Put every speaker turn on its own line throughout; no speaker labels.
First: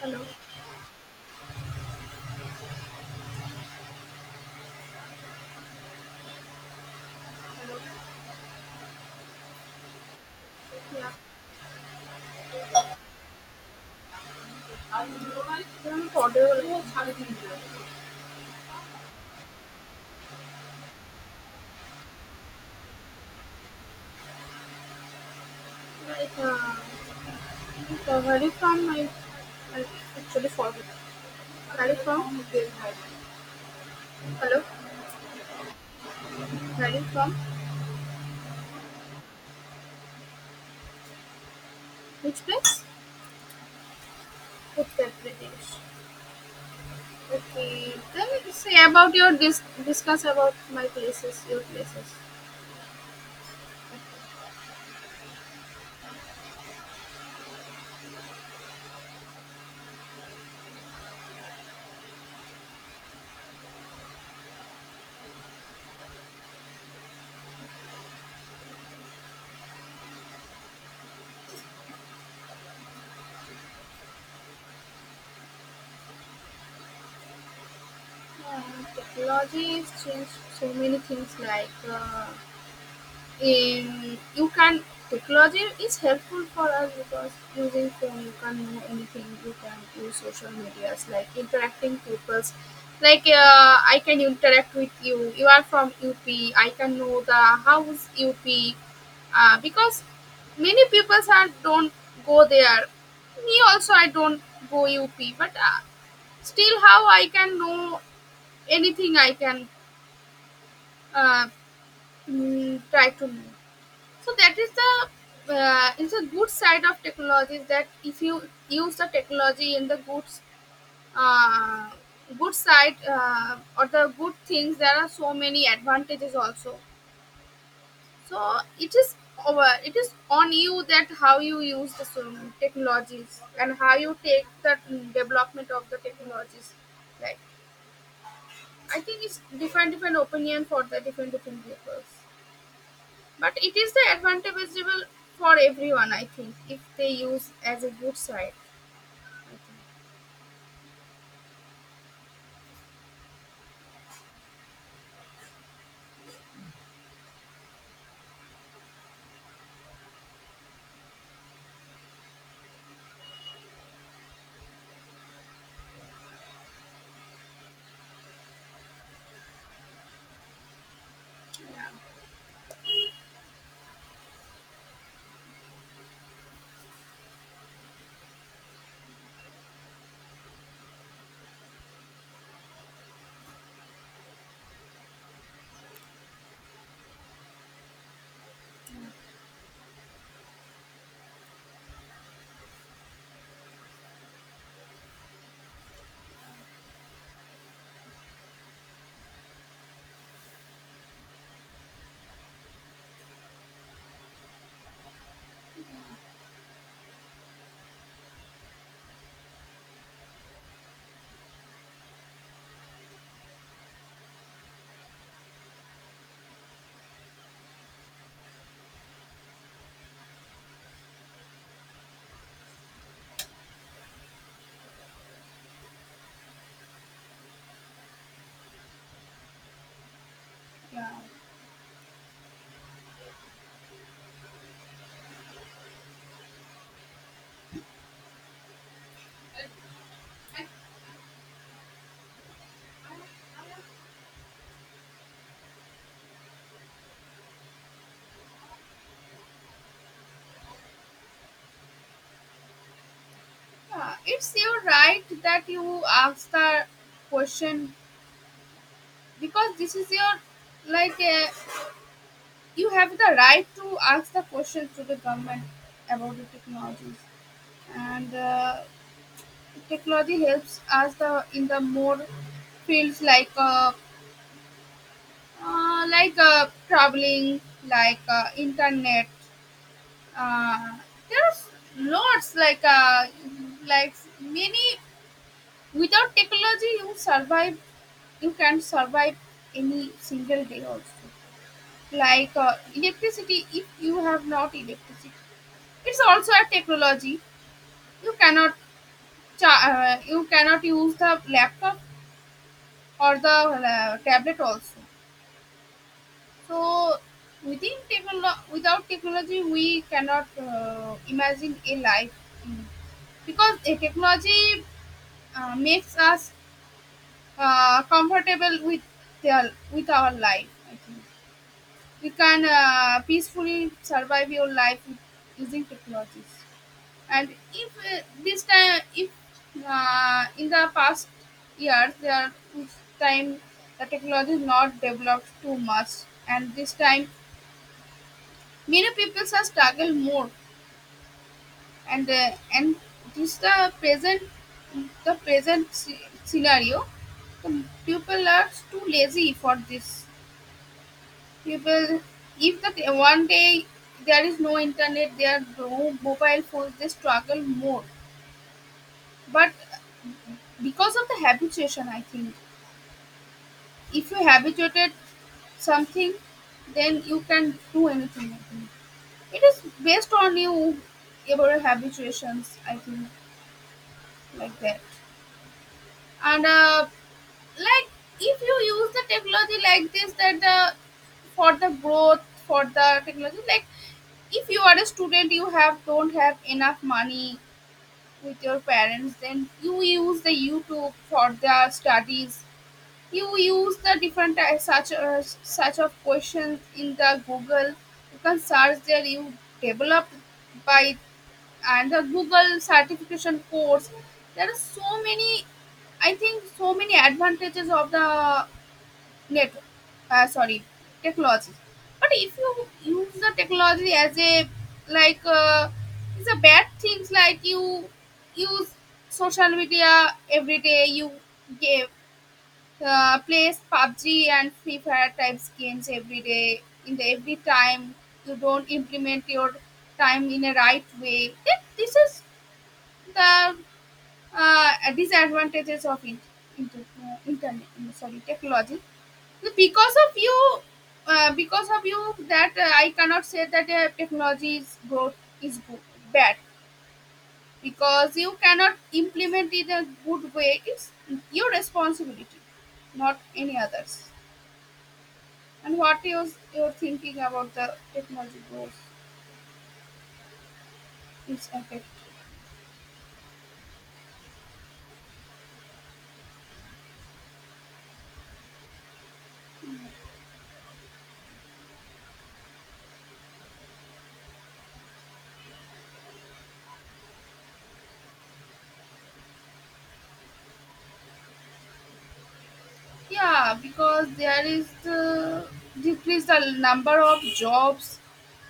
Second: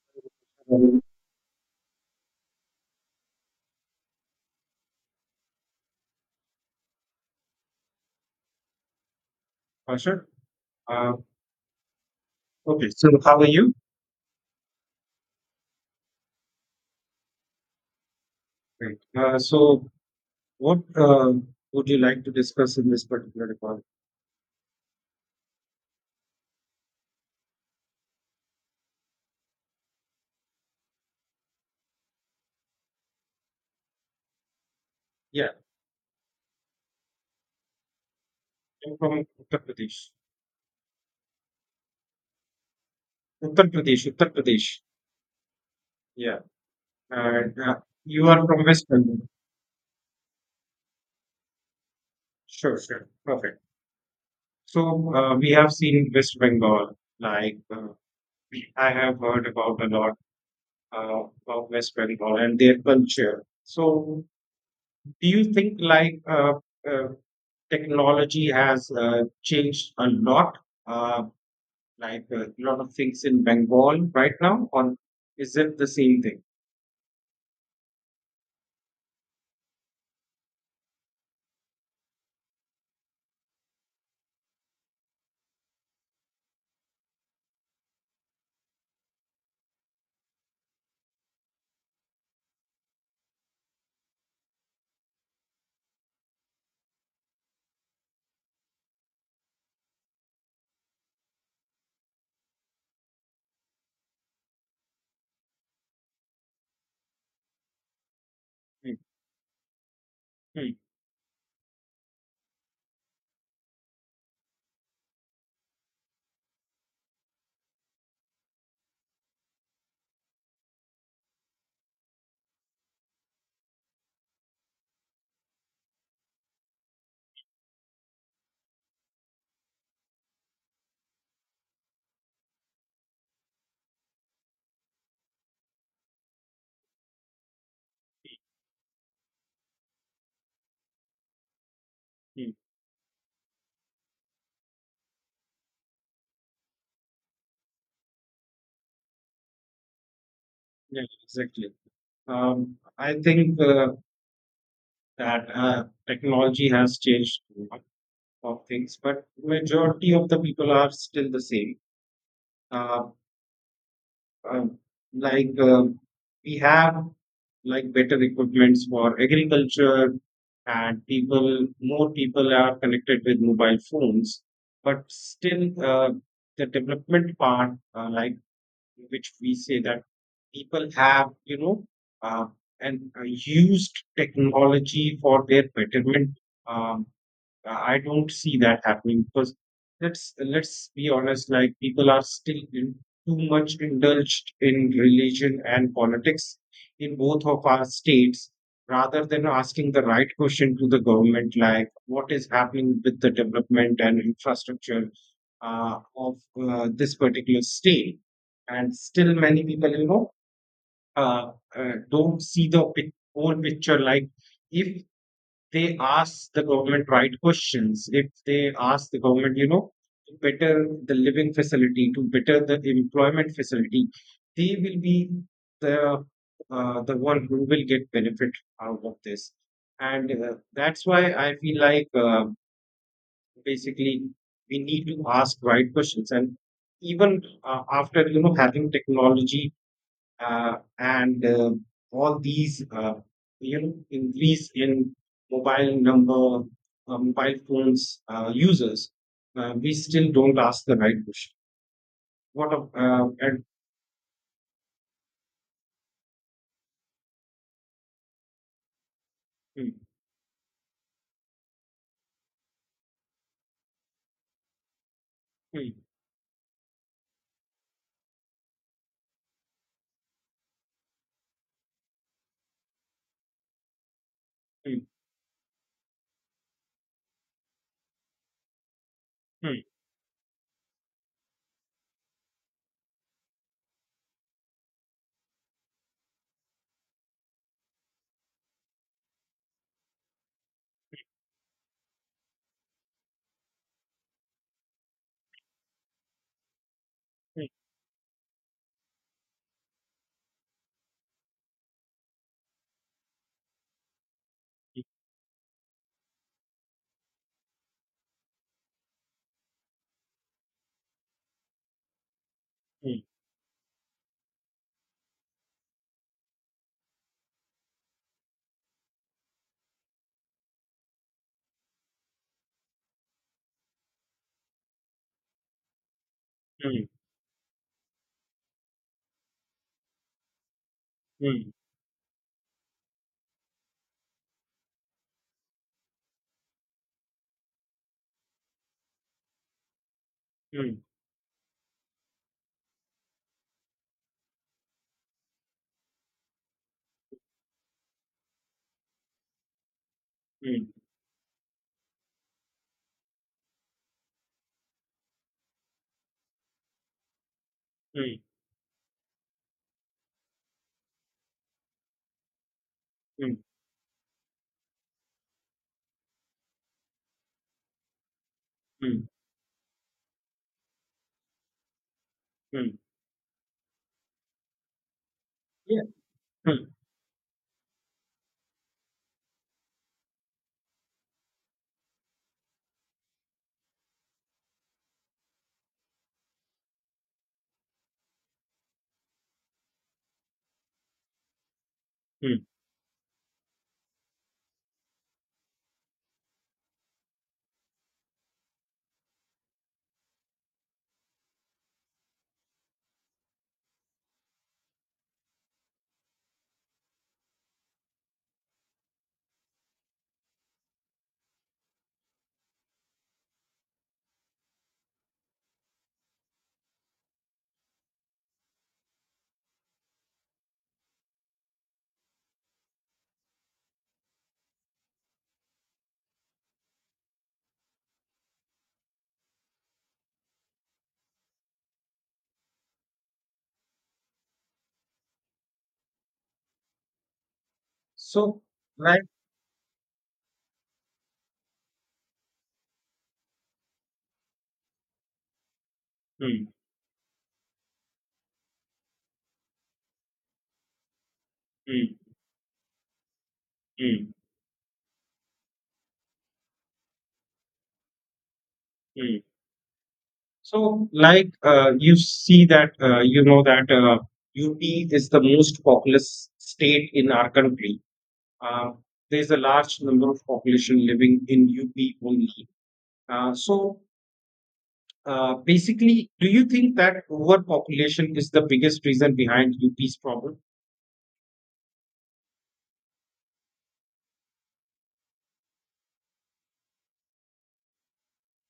Hello.
Uh, sure. Uh, okay. So, how are you?
I'm audible.
Great. So, what would you like to discuss in this particular call?
Like, uh, where you from? I actually forgot. Where you from? Hello.
Yeah,
Where you from?
I'm from Uttar Pradesh.
Which place?
Uttar Pradesh. Uttar Pradesh.
Uttar Pradesh.
Yeah. And
Okay.
you
Then
are from
say
West
about
Bengal.
your discuss about my places, your places.
Sure. Sure. Perfect. So, we have seen West Bengal. Like, I have heard about a lot about West Bengal and their culture. So, do you think like uh, technology has changed a lot. Uh, like, a lot of things in Bengal right now, or is it the same thing?
Uh, Technology has changed so many things like. You can technology is helpful for us because using phone you can know anything you can use social medias like interacting people's like I can interact with you you are from up I can know the house up because many people are don't go there me also I don't go up but still how I can know
Hmm,
anything I can
hmm,
uh, try to know. So that is the is a good side of technology, is that if you use the technology in the good uh, good side or the good things there are so many advantages also. So it is over, it is on you that how you use the technologies and how you take the development of the technologies. Like I think it's different different opinion for the different different people.
hmm.
But it is the advantageable for everyone, I think, if they use as a good side.
Yeah, exactly. I think that technology has changed a lot of things, but majority of the people are still the same. Uh, um, like we have like better equipments for agriculture, and people more people are connected with mobile phones, but still the development part, like, which we say that people have, you know, uh, and used technology for their betterment. um, I don't see that happening because let's be honest. Like, people are still too much indulged in religion and politics in both of our states, rather than asking the right question to the government, like what is happening with the development and infrastructure of this particular state. And still, many people, you know, don't see the whole picture. Like, if they ask the government right questions, if they ask the government, you know, to better the living facility, to better the employment facility, they will be the the one who will get benefit out of this. And that's
Yeah,
why I feel like, basically, we need to ask right questions. And even after, you know, having technology uh, and all these, you know, increase in mobile number mobile phones users, we still don't ask the right question, what of and
yeah, it's your right that you ask the question because
Hmm,
this is your like you have the right to ask the question to the government
hmm,
about the technologies, and technology helps us the in the more fields
hmm,
like traveling, like internet,
hmm,
uh, there's lots like many without technology you survive, you can survive any single day also. Like electricity, if you have not electricity, it's also a technology.
hmm,
You cannot you cannot use the laptop or the tablet also. So within without technology, we cannot imagine a life mm. Because a technology makes us comfortable with their, with our life. I think we can peacefully survive your life with, using technologies.
hmm, hmm,
And if this time, if in the past years there was time the technology is not developed too much, and this time many people have struggled more,
hmm, hmm,
and this the present the scenario. The people are too lazy for this.
hmm,
People, if the one day there is no internet, there are no mobile phones, they struggle more. But because of the habituation, I think
hmm, hmm,
if you habituated something, then you can do anything. I think.
hmm,
It is based on you, your habituations.
hmm.
I think. Like that.
Yeah.
And
Hmm,
like if you use the technology like this, that the for the growth for the technology, like if you are a student, you have don't have enough money with your parents, then you use the YouTube for the studies.
hmm.
You use the different such of questions in the Google, you can search there. You develop by and the Google certification course, there are so many, I think so many advantages of the net sorry, technology. But if you use the technology as a like it's a bad things, like you use social media every day, you give plays PUBG and Free Fire types games every day in the every time, you don't implement your time in a right way, then this is the disadvantages of it, internet, sorry,
So,
technology.
like.
Because of you because of you that I cannot say that technology is good, bad,
Hmm,
because you cannot implement it in a good way. It's your
hmm,
responsibility, not any others.
hmm,
And what is your thinking about the technology growth?
hmm. So, like,
Its effect.
you see that, you know that, UP is the most populous state in our country. Uh, there's a large number of population living in UP only. So, basically, do you think that overpopulation is the biggest reason behind UP's problem?
Yeah, because there is the decrease, the number of jobs,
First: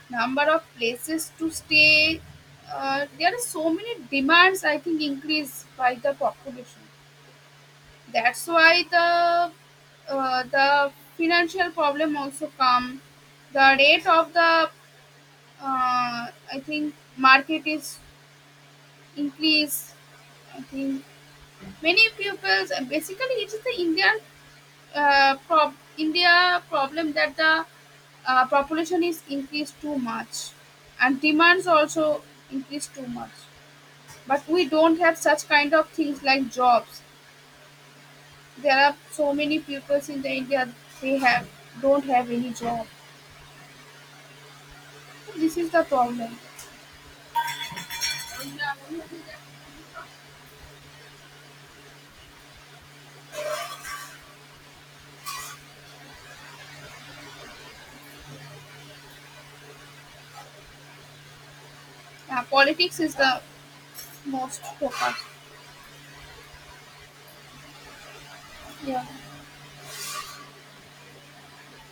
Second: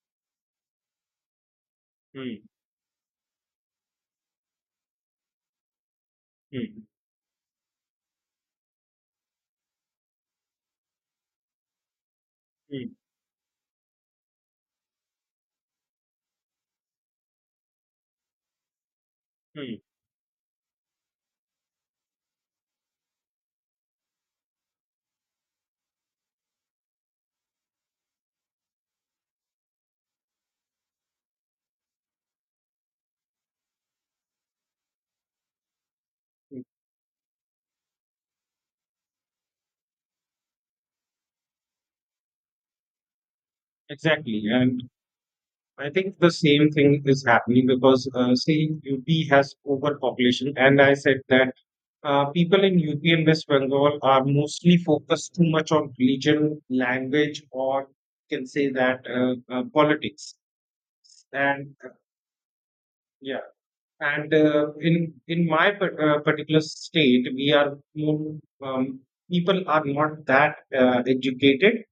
number of places to stay.
Hmm,
There are so many demands, I think, increase by the population.
hmm,
That's why the financial problem also
hmm,
come, the rate of the uh, I think market is increase.
hmm,
I think many pupils, basically it is the Indian India problem, that the population is increased too much, and demands also increase too much. But we don't have such kind of things like
hmm.
jobs. There are so many peoples in the India, they have don't have any job.
Exactly, and
This is the
I think the
problem.
same thing is happening because, see, UP has overpopulation, and I said that. People in UP and West Bengal are mostly focused too much on religion, language, or you can say that, politics. And
Yeah, politics is the
yeah, and
most
in
focus.
my particular state, we are more. um,
Yeah.
People are not that educated.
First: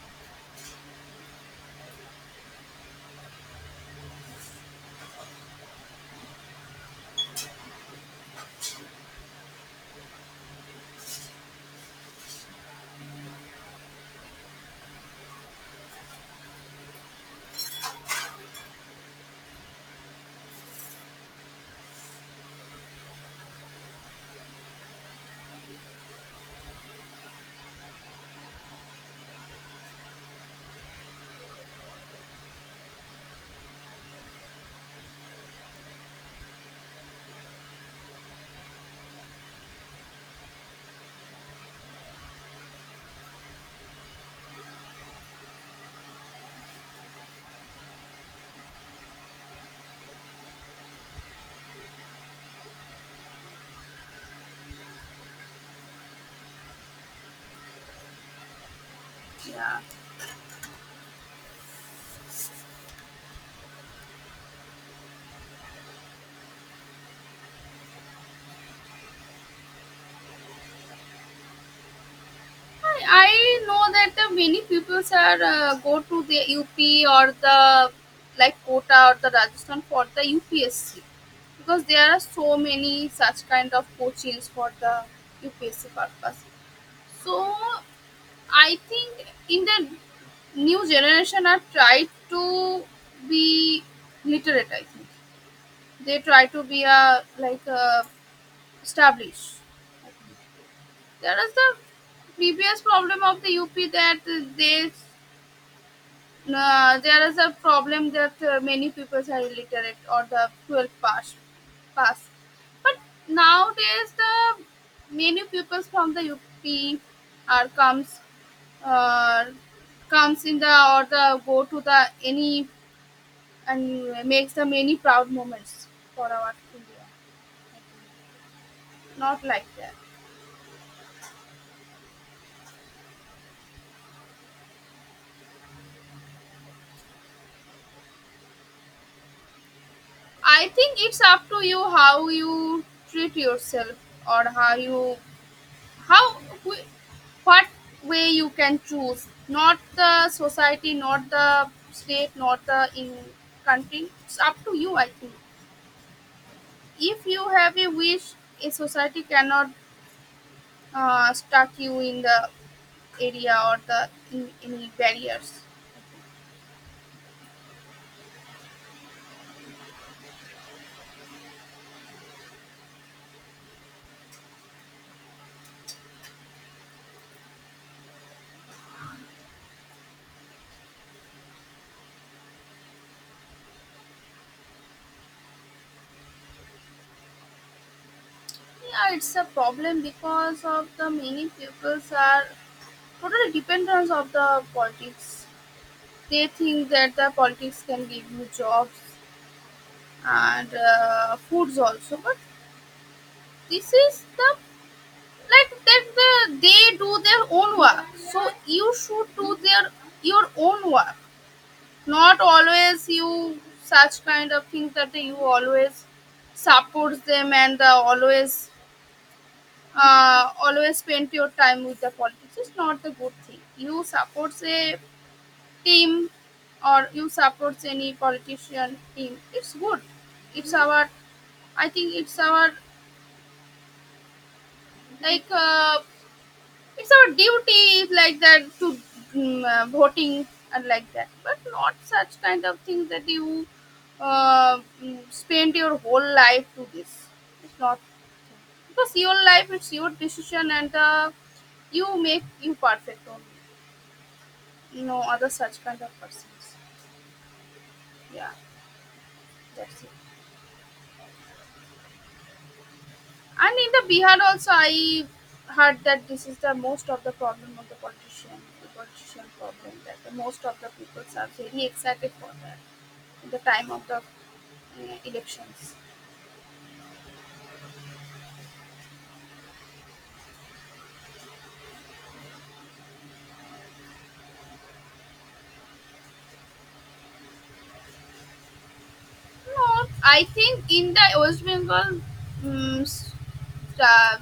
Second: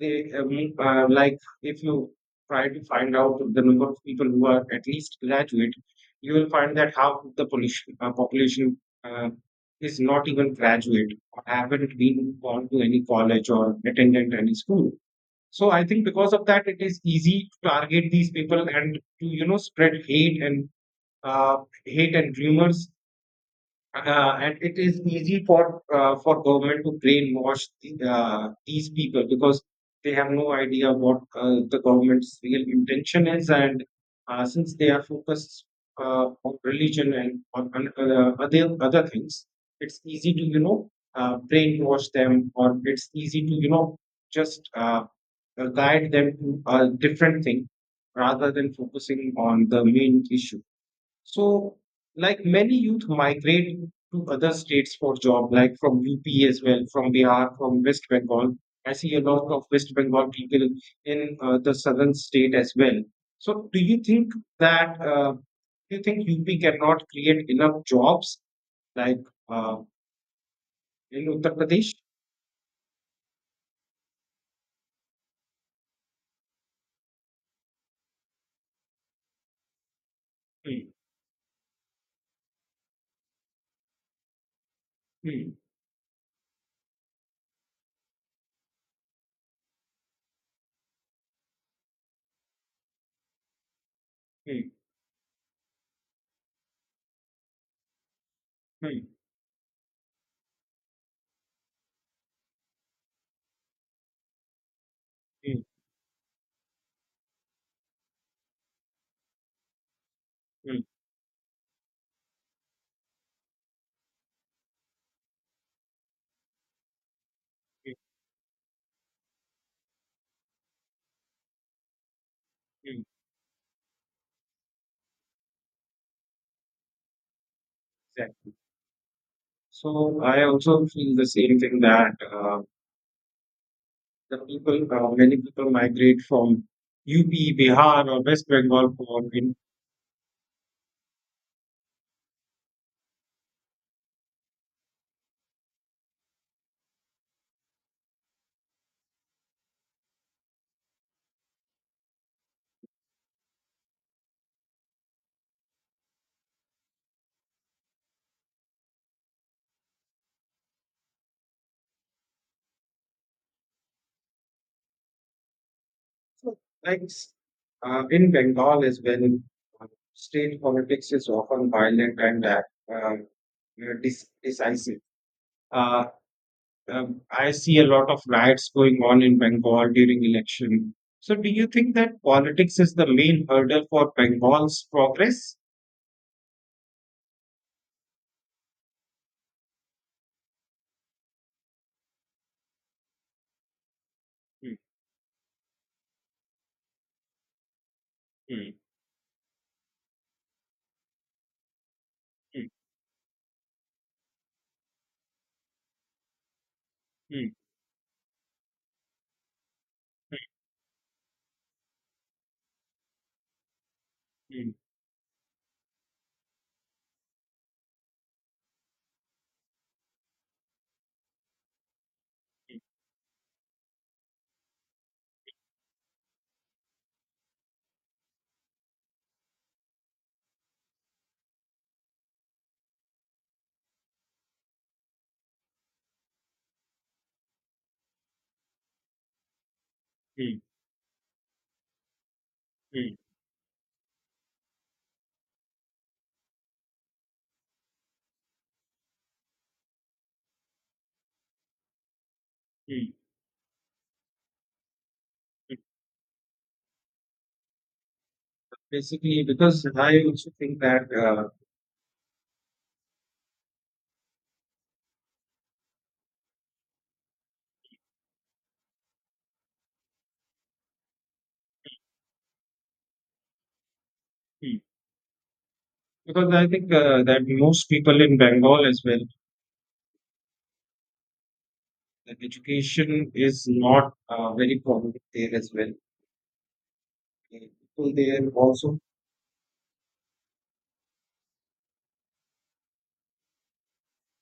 They like, if you try to find out the number of people who are at least graduate, you will find that half of the population uh, is not even graduate, or haven't been gone to any college or attended any school. So I think, because of that, it is easy to target these people, and to, you know, spread uh, hate and rumors, and it is easy for government to brainwash these people because they have no idea what the government's real intention is, and since they are focused on religion and on other things, it's easy to, you know, brainwash them, or it's easy to, you know, just guide them to a different thing, rather than focusing on the main issue. So, like, many youth migrate to other states for job, like from UP as well, from Bihar, from West Bengal. I see a lot of
Yeah.
West Bengal people in, the southern state as well. So, that uh, do you think UP cannot create enough jobs like, uh, in Uttar Pradesh?
I know that the many people are go to the UP or the like Kota or the Rajasthan for the
Hmm,
UPSC, because there are so many such kind of coachings for the
hmm,
UPSC purpose. So I think in the new generation are try to be
hmm,
literate. I think they try to be a like a
hmm,
established. There is the previous problem of the UP, that they
hmm,
There is a problem that many people are illiterate or the
hmm,
12th pass. But nowadays, the many pupils from the UP are
hmm,
uh, comes in the or the go to the any
hmm.
and makes the many proud moments for our India.
Exactly.
Not like that.
So, I also feel the same thing that the people many people migrate from UP, Bihar, or West Bengal for in.
I think it's up to you how you treat yourself or how you how wh- what way you can choose, not the society, not the state, not the in country. It's up to you, I think. If you have a wish, a society cannot stuck you in the area or the in, any barriers.
So, like, in Bengal as well. uh, State politics is often violent and uh, decisive. Uh, I see a lot of riots going on in Bengal during election. So, do you think that politics is the main hurdle for Bengal's progress?
Yeah, it's a problem because of the many peoples are totally dependent of the
Hmm,
politics. They think that the politics can give you
hmm,
jobs and foods also, but
hmm,
this is the like that the, they do their
hmm,
own work, so you should do their your own work. Not always you such kind of
hmm,
things that you always support them and always spend your time with the politics is
hmm,
not the good thing. You support a team or you support any politician team, it's good. It's our, I think it's our like it's our duty like that to voting
hmm,
and like that, but not such kind of
hmm,
thing
hmm,
that you spend your whole life to this. It's not, because your life is your decision and you make you
hmm.
perfect only. No other such kind of persons. Yeah,
Basically, because
that's it.
I also think that,
And in the Bihar also, I heard that this is the most of the problem of the politician problem, that the most of the people are very excited for that at the time of the
Hmm.
elections.
because I think that most people in Bengal as well, that education is not very prominent there as well. People there also.
No, I think in the West Bengal, um, uh,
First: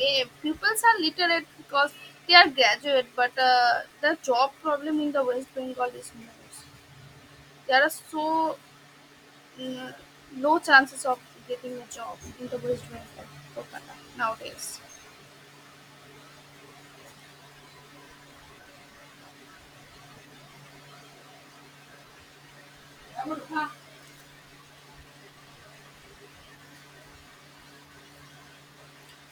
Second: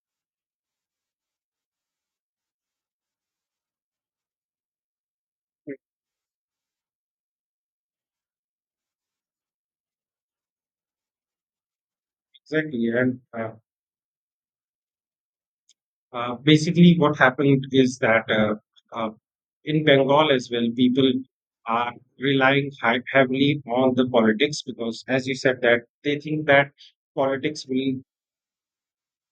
pupils are literate because they are graduate, but the job problem in the West Bengal is most. There are so mm, low chances of getting a job in the West
Exactly, and
Bengal, Kolkata nowadays.
basically, what happened is that, uh, in Bengal as well, people are relying heavily on the politics because, as you said, that they think that politics will.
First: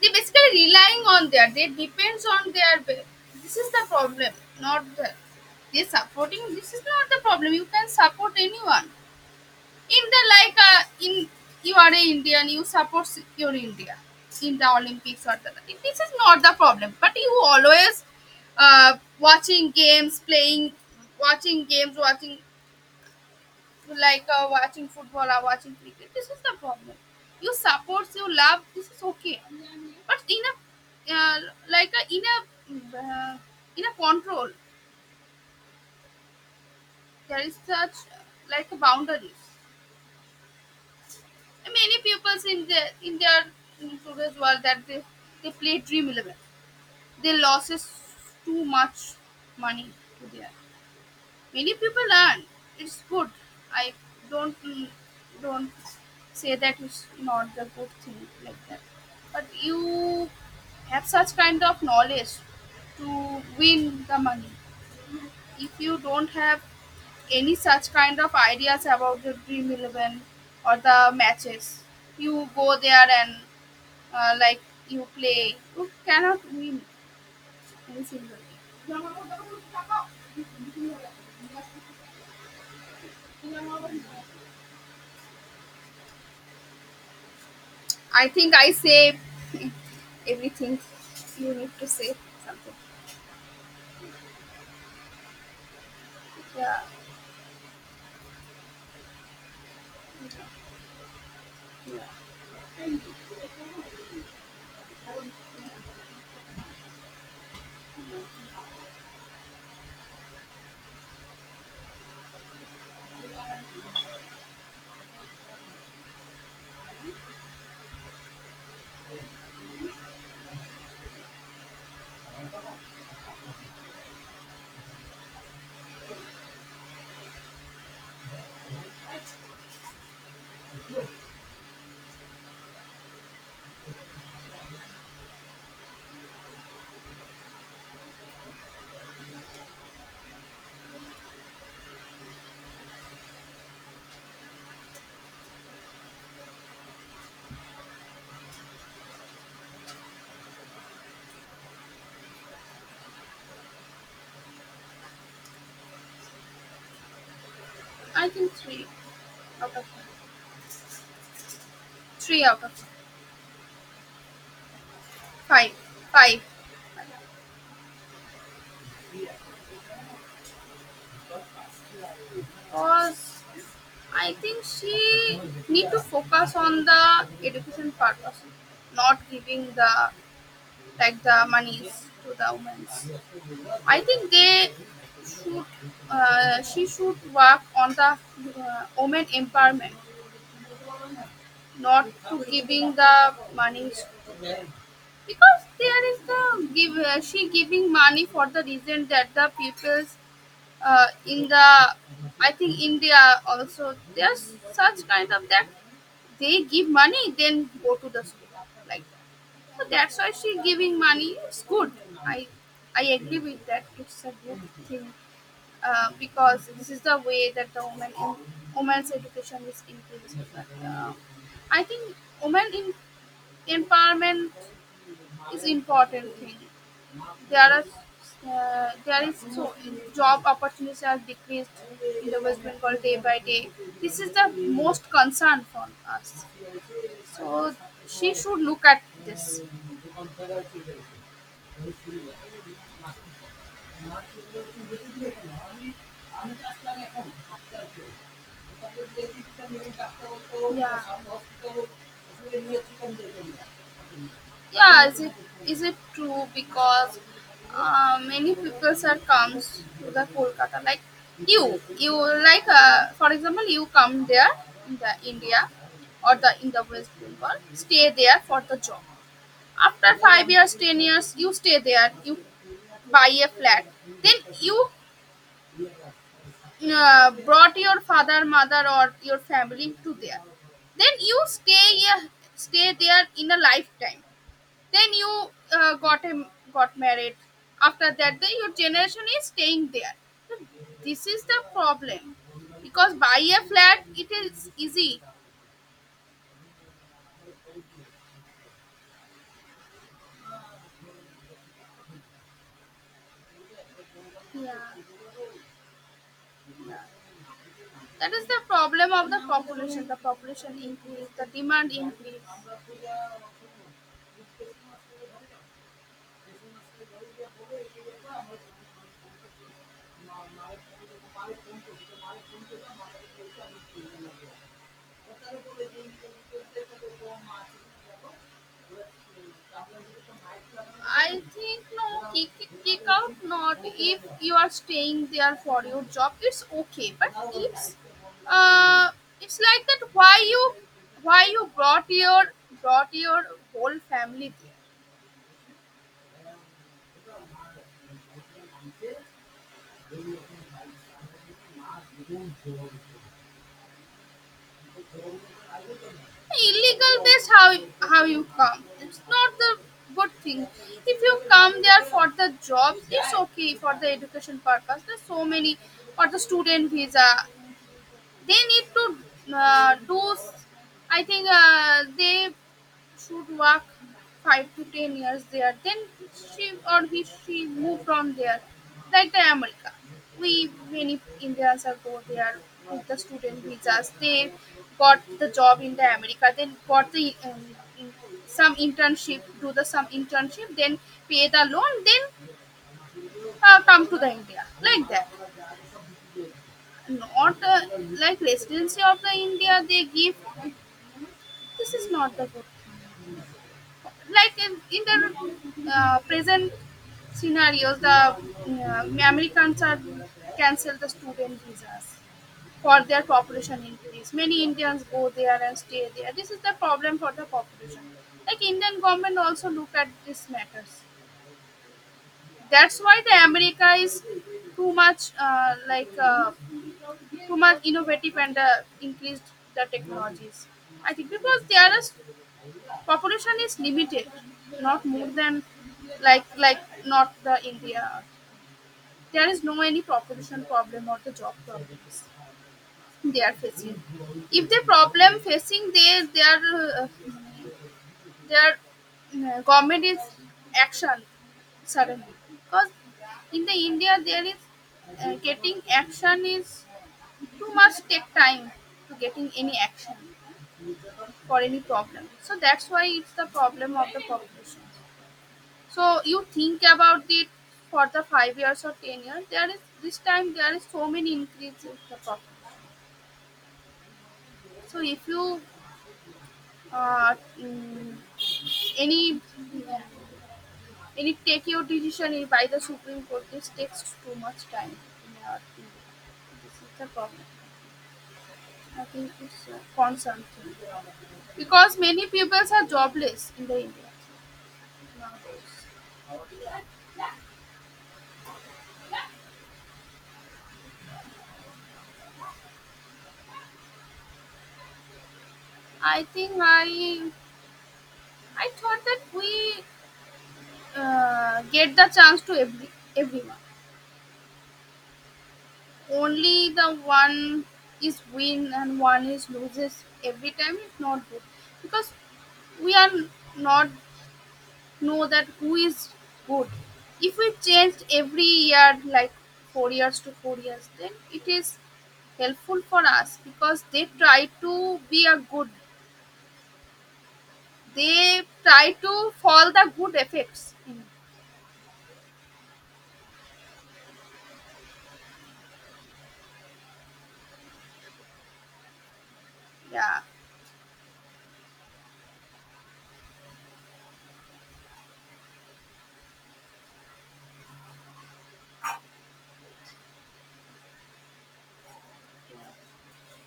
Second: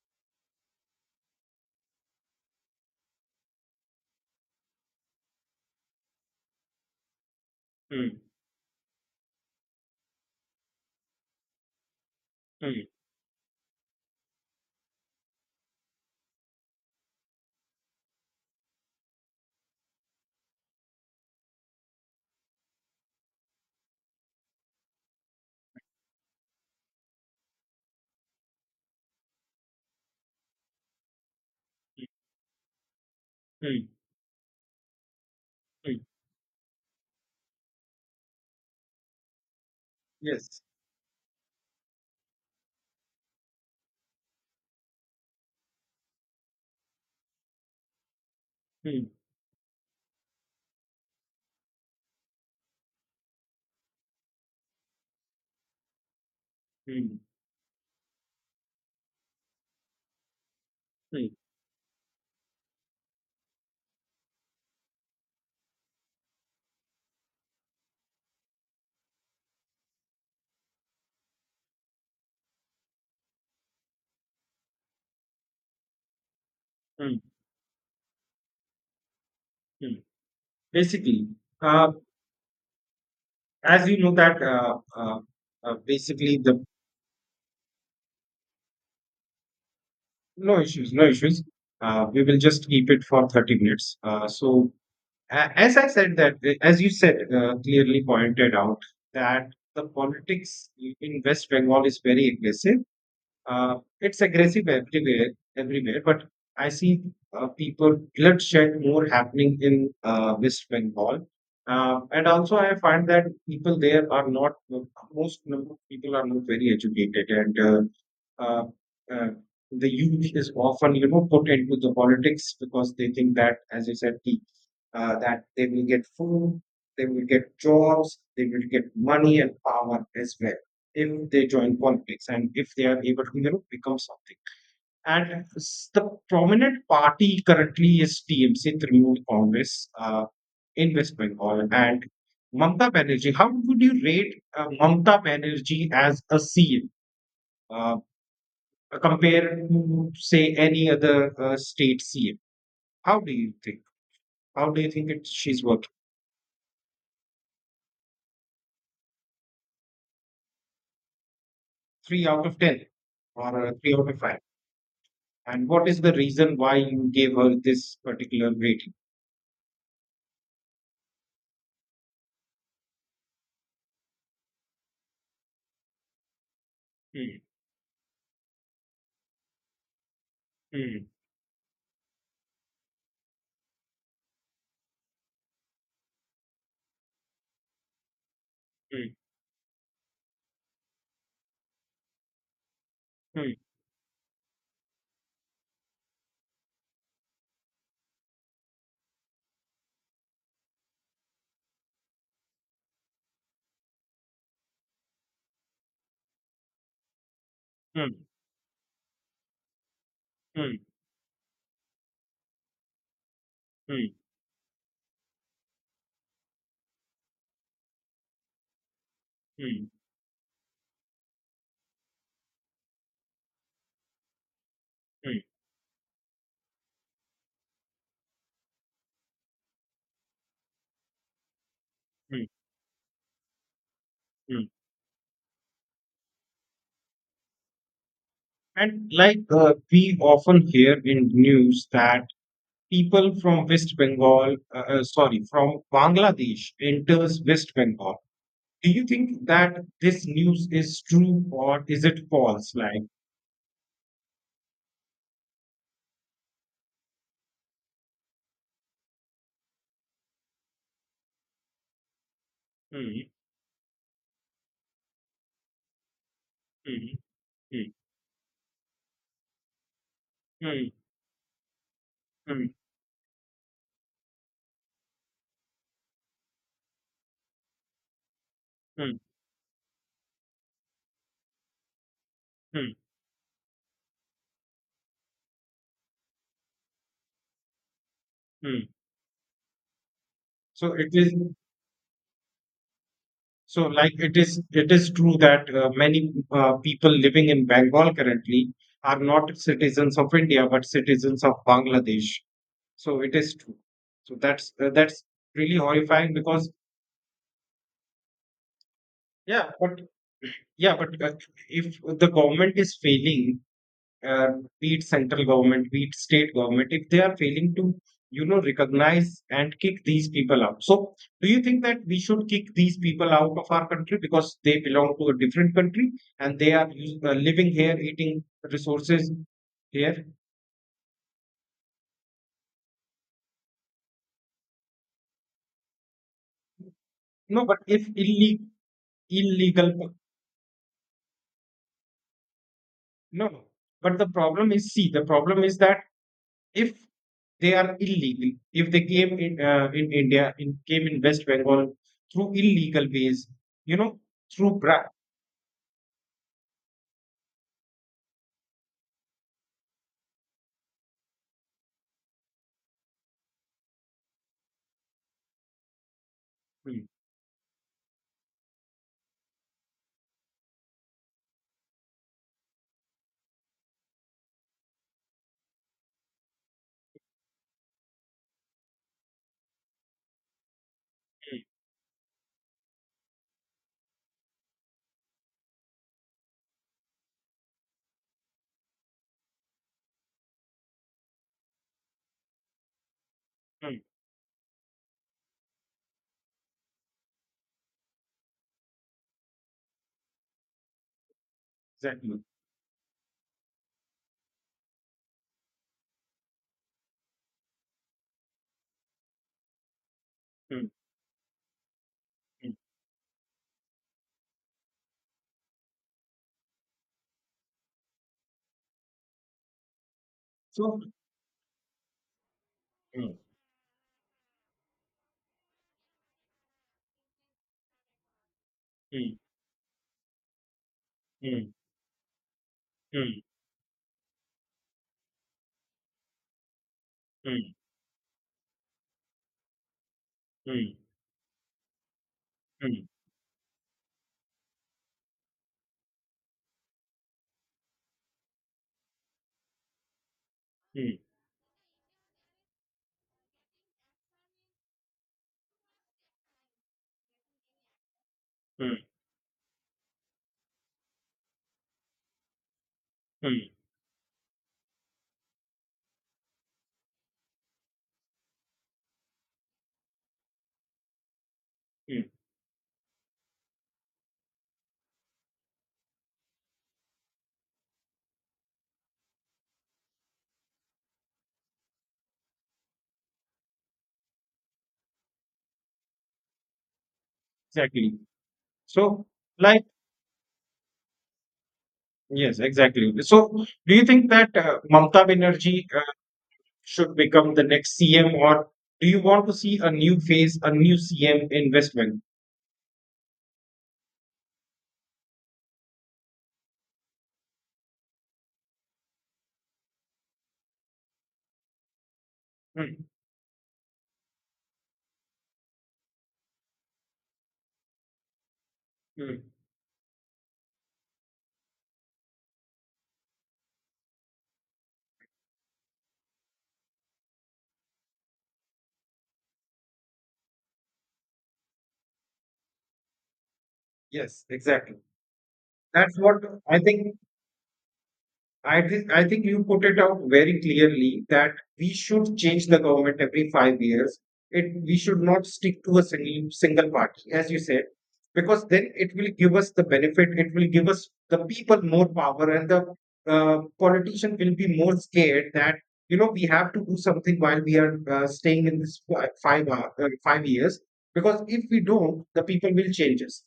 They basically relying on their, they depends on their this is the problem, not the they supporting. This is not the problem, you can
Hmm.
support anyone in the like in you are an Indian, you
Hmm.
support your India in the Olympics or the, this is not the problem. But you always uh, watching games playing watching games watching like watching football or watching cricket. This is the problem. You support, you love, this is okay, but in a uh, like
Hmm.
a, in a uh, in
Hmm.
a control,
Hmm,
there is such like a boundaries.
yes.
And many people in their in their in today's world that they play Dream 11. They loses too much
Hmm.
money to their. Many people are it's good. I don't mm, don't say that it's
Hmm.
not the good thing like that. But you have
Mm,
such kind of knowledge to win the money. If you don't have any such kind of ideas about the Dream 11 or the matches, you go there and like you play, you cannot win
mm,
any single
mm. Basically, uh, as you
game.
know that, basically the
I think I say
no
everything
issues, no issues.
you need to say
We will just
something.
keep it for 30 minutes. So, as I said that,
Yeah,
as you said, clearly pointed out that the politics in West Bengal is very aggressive. Uh, it's aggressive everywhere, everywhere. But I see people bloodshed more happening in, West Bengal, and also I find that people there are not most number of people are not very educated, and uh, uh, the youth is often, you know, put into the politics because they think that, as you said, that they will get food, they will get jobs, they will get money and power as well if they join politics and if they are able to, you know, become something. And the prominent party currently is TMC, Trinamool Congress, in West Bengal. And Mamta Banerjee, how would you rate Mamta Banerjee as a CM, compare to say any other state CM? How do you think? How do you think it, she's working?
I think three out of five.
Three out
Three
of
out of
ten, or three out of five? And
five.
what is the
Five,
reason why you gave her this particular rating?
cause I think she need to focus on the
Mm,
education part also, not giving the
mm,
like the monies to the women. I think they should she should work on the
mm,
women empowerment, not to giving the
mm,
monies, because there is the give she giving money for the reason that the peoples in the I think India also there's such kind of that they give money then go to the school like that. So that's why she
mm,
giving money. It's good. I I agree with that.
mm,
It's a good thing because this is the way that the woman in women's education is
mm,
increased. But, I think women in empowerment
mm, mm,
is important thing. There are there is so job opportunities are decreased in the
mm,
West Bengal day by day. This is the
mm.
most concern for us. So she should look at
And like,
this.
we often hear in news that people from West Bengal, sorry, from Bangladesh, enters West Bengal. Do you think that this news is true or is it false?
Yeah.
Like.
Yeah, is it true? Because many people, sir, comes to the Kolkata. Like you like
Mm,
for example, you come there in the India or the in the West
mm,
Bengal,
mm,
stay there for the job. After 5 years,
mm,
10 years you stay there, you
mm,
buy a flat, then you brought your father, mother, or
mm,
your family to there. Then you stay
mm,
there in a lifetime, then you uh, got him got married. After that, then your
mm.
generation is staying there. So
So it
this
is.
is the problem, because buy a
So,
flat
like,
it
it is.
is
It
easy.
is true that many people living in Bengal currently are not citizens of India but citizens of Bangladesh. So it is true. So that's really horrifying because.
That is the problem of the
yeah, but
population. The population
yeah, but
increase, the
if
demand
the
increase.
government is failing, uh, be it central government, be it state government, if they are failing to, you know, recognize and kick these people out. So, do you think that we should kick these people out of our country because they belong to a different country, and they are living here, eating resources here?
I think no, kick out not if you are staying there for your job, it's okay. But
No, but
it's
if illegal,
uh it's like
illegal,
that, why you why you brought your brought your
no, no.
whole
But the
family
problem
there?
is, see, the problem is that if they are illegal, if they came in India, in came in West Bengal through illegal ways, you know, through bra.
Illegal, that's how you come, it's not the good thing. If you come there for the jobs, it's okay. For the education purpose, there's so many, for the student
Mm,
visa, they need to do s- I think they should work 5 to 10 years there. Then she or he she move from there. Like the America, we, many Indians are go there with the student visas. They got the job in the America, then got the in, some internship, do the some internship, then pay the loan, then
mm,
come to the India, like that. Not like residency of the India they give. This is not
exactly.
the good. Like in the present scenarios, the Americans are
Mm,
cancel the student visas
mm.
for their population increase. Many Indians go there and stay there. This is the problem for the population. Like Indian government also look at these
So.
matters. That's why
Mm,
the America is too much too much innovative and
mm,
increased the technologies. I think because
mm,
there is
mm,
population is limited, not more than, like like not the
mm,
India. There is no any population
mm,
problem or the job problem
mm,
they are facing. If the problem facing, they are their government is
mm,
action suddenly, because in the India there is getting action is too much take time
mm,
to getting any action for any problem. So that's why it's the
mm,
problem of the population. So you think about it. For the 5 years or 10 years, there is this time, there is so many increase in the
mm.
problem. So if you uh, mm, any any "Take Your Decision" is by the Supreme Court. This takes too much time in our India. This is the problem.
Exactly.
I
So,
think it's a
like.
concern thing. Because many
Yes,
peoples are
exactly. So,
jobless in the
do you
India
think that, Mamata Banerjee
nowadays.
should become the next CM, or do you want to see a new phase, a new CM investment?
I think I thought that we get the chance to every,
Mm,
everyone. Only the one is win and one
mm.
is loses every time is not good. Because we are not know that who is good. If we changed every year, like 4 years to 4 years, then it is helpful for us because they
Yes,
try
exactly.
to be a good.
That's what I think.
They
I
try
think I
to
think you
follow
put
the
it
good
out very
effects.
clearly that we should change the government every 5 years. It, we should not stick to a single party, as you said, because then it will give us the
Yeah,
benefit. It will give us the people more power, and the politician will be more scared that, you know, we have to do something while we are staying in this fi- five hour, 5 years. Because if we don't, the people will change us.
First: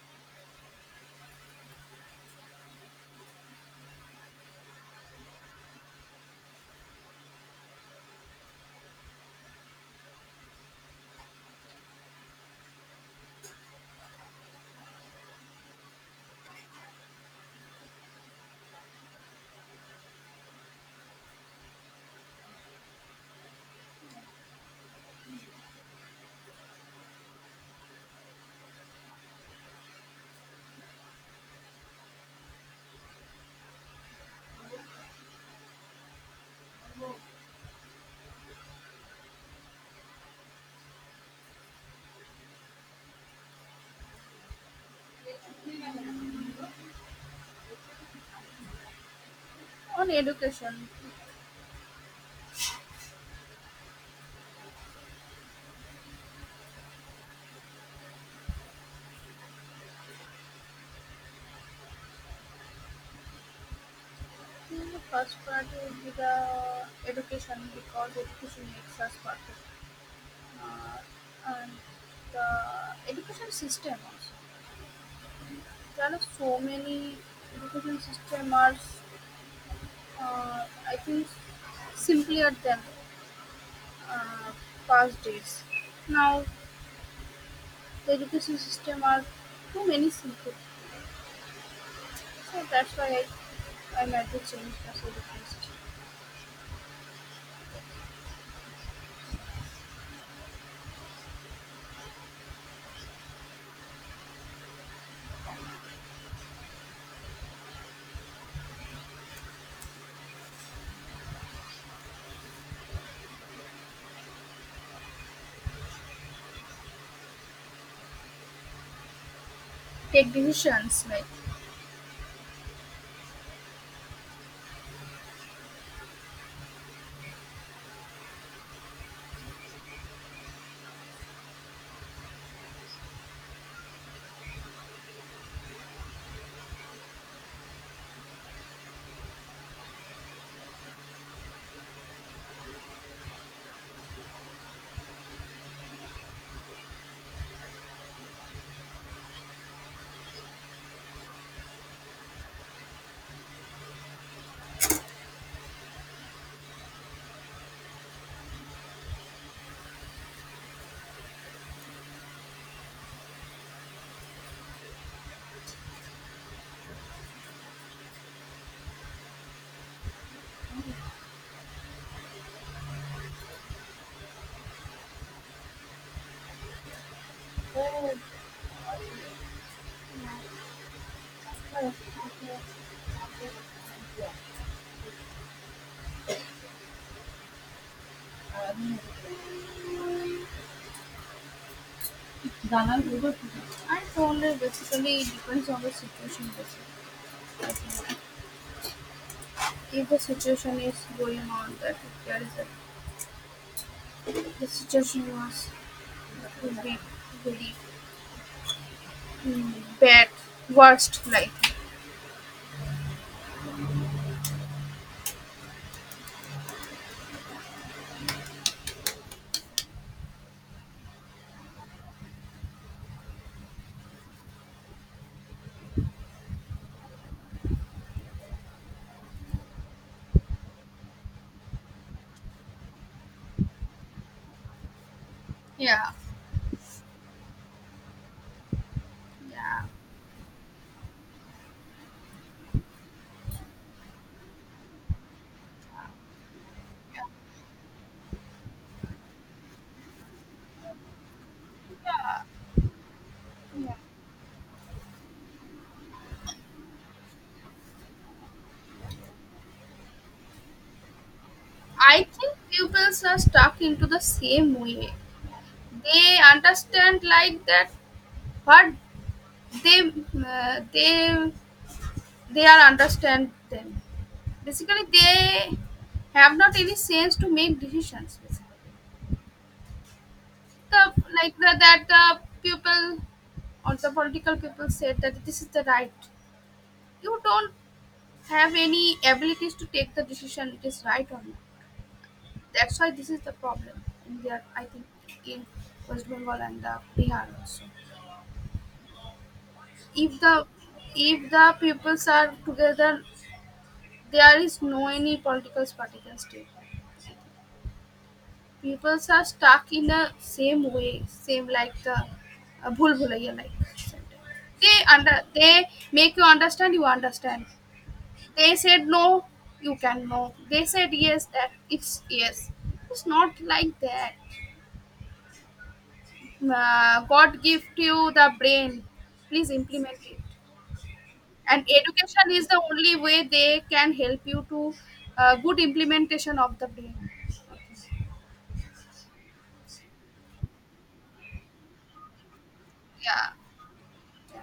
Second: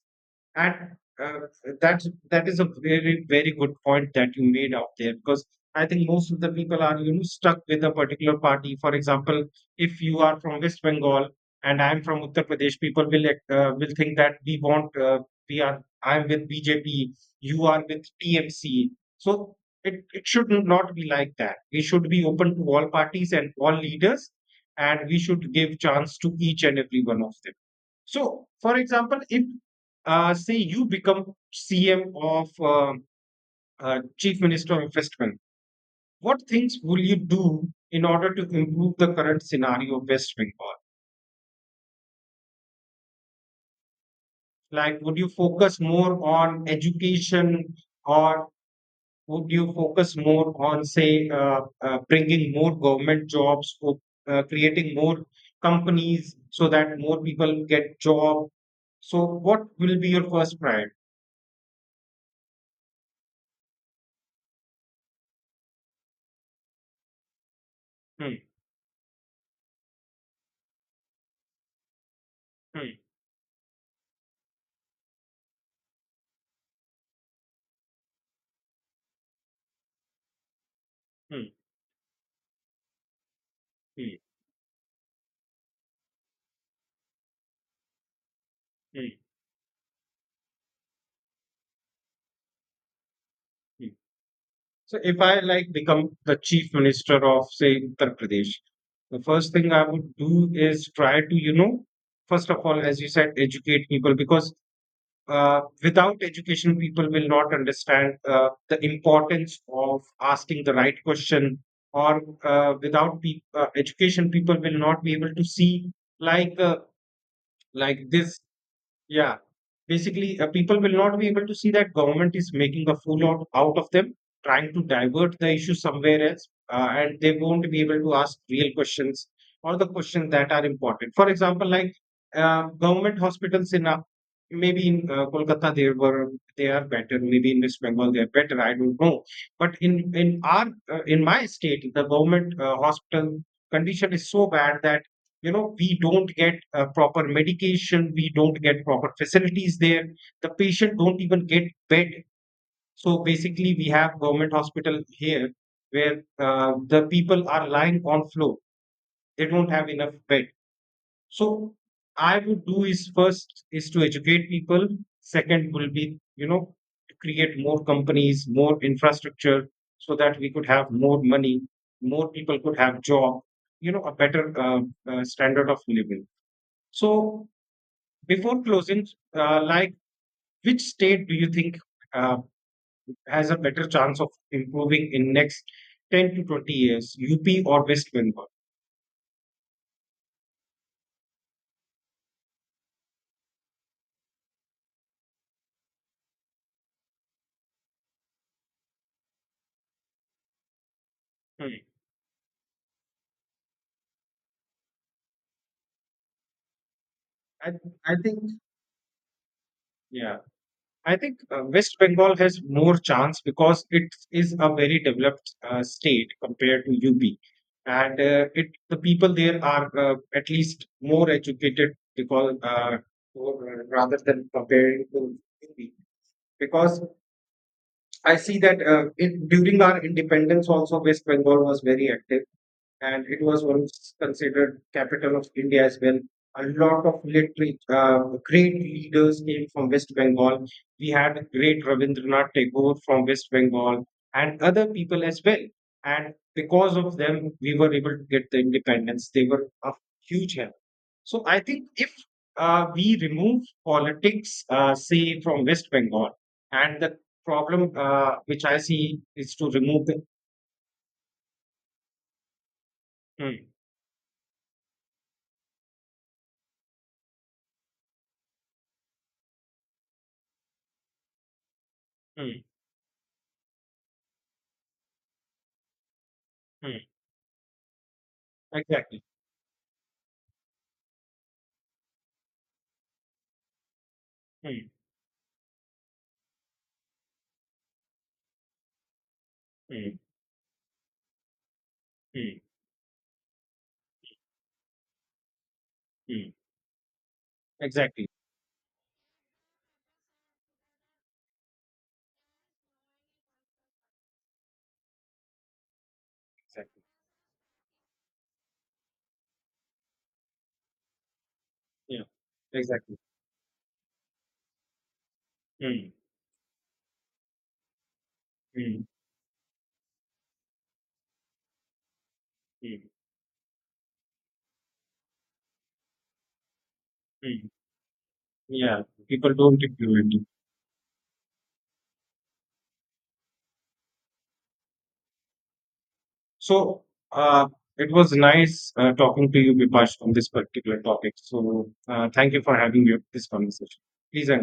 And uh, that is a very, very good point that you made out there because I think most of the people are, you know, stuck with a particular party. For example, if you are from West Bengal and I'm from Uttar Pradesh, people will think that we want we are I'm with BJP, you are with TMC. So it should not be like that. We should be open to all parties and all leaders, and we should give chance to each and every one of them. So, for example, if, say, you become CM of, Chief Minister of West Bengal, what things will you do in order to improve the current scenario of West Bengal? Like, would you focus more on education, or would you
on
focus more
education.
on, say, bringing more government jobs, or creating more companies so that more people get job? So, what will be your first priority?
I think the first part would be the education, because
Hmm,
education makes us perfect. Uh, and
hmm,
the education system also. There are so many education system are I think
hmm,
simpler than
hmm.
uh, past days. Now the education system
Mm,
are too many simple, so that's why
mm.
I might be change the
So if I
education
like
system.
become the chief minister of, say, Uttar Pradesh, the first thing I would do is try to, you know, first of all, as you said, educate people, because without education, people will not understand the importance of asking the right question. Or without education, people will not be able to see, like the, like this. Yeah,
Take
basically, people will
decisions
not
like.
be able to see that government is making a fool out of them, trying to divert the issue somewhere else, and they won't be able to ask real questions, or the questions that are important. For example, like, government hospitals in, maybe in, Kolkata, they are better, maybe in West Bengal they are better. I don't know, but in our, in my state, the government hospital condition is so bad that, you know, we don't get proper medication, we don't get proper facilities there, the patient don't even get bed. So basically, we have government hospital here where the people are lying on floor, they don't have enough bed. So, I would do is first is to educate people, second will be, you know, to create more companies, more infrastructure, so that we could have more money, more people could have job, you know, a better, standard of living. So,
Oh,
before closing, like,
yeah,
which state do you think
oh,
uh,
okay.
has a better chance of improving in next 10 to 20 years, UP or West Bengal?
And only basically it depends on the situation. Basically, I think if the situation is going on,
Hmm.
that if there is a, the situation was, would be
I,
very,
I think,
mm, bad,
yeah, I
worst,
think
like
West Bengal has more chance because it is a very developed state compared to UP, and it the people there are at least more educated, because rather than comparing to UP, because I see that, in, during our independence, also West Bengal was very active, and it was once considered capital of India as
yeah,
well. A lot of literary, great leaders came
yeah,
from West Bengal. We had great Rabindranath Tagore from West Bengal, and other people as well. And because of them, we were able to get the independence. They were of huge help. So I think if,
yeah,
we remove
yeah.
politics, say, from West Bengal. And the problem which I see is to remove the.
I think pupils are
Hmm,
stuck into the same way. They understand like that, but they they
hmm,
they are understand them. Basically, they have not any
hmm.
sense to make decisions. Basically.
Exactly.
The, like the, that the people or the political
Hmm,
people said that this is the right. You don't have any abilities to take
hmm,
the decision, it is right or not.
hmm,
That's why this is the problem in there. I think in West
hmm.
Bengal and the Bihar also.
Exactly,
If the if the peoples are together, there is no any political party can stay.
exactly.
Peoples are stuck in the same way, same like the
Yeah, exactly.
Bhul Bhulaiya like sentence. They under, they
Hmm,
make you understand. You understand. They
hmm,
said no, you can no. They said yes, that it's yes.
hmm,
It's not like that. God
hmm.
gift you the
Yeah.
brain.
People
Please
don't
implement
include
it.
it.
And education is the only way they can help you to good implementation of the
So,
brain.
uh, it was nice talking to you, Bipash, on this particular topic. So, thank you for having you this
Yeah.
conversation. Please and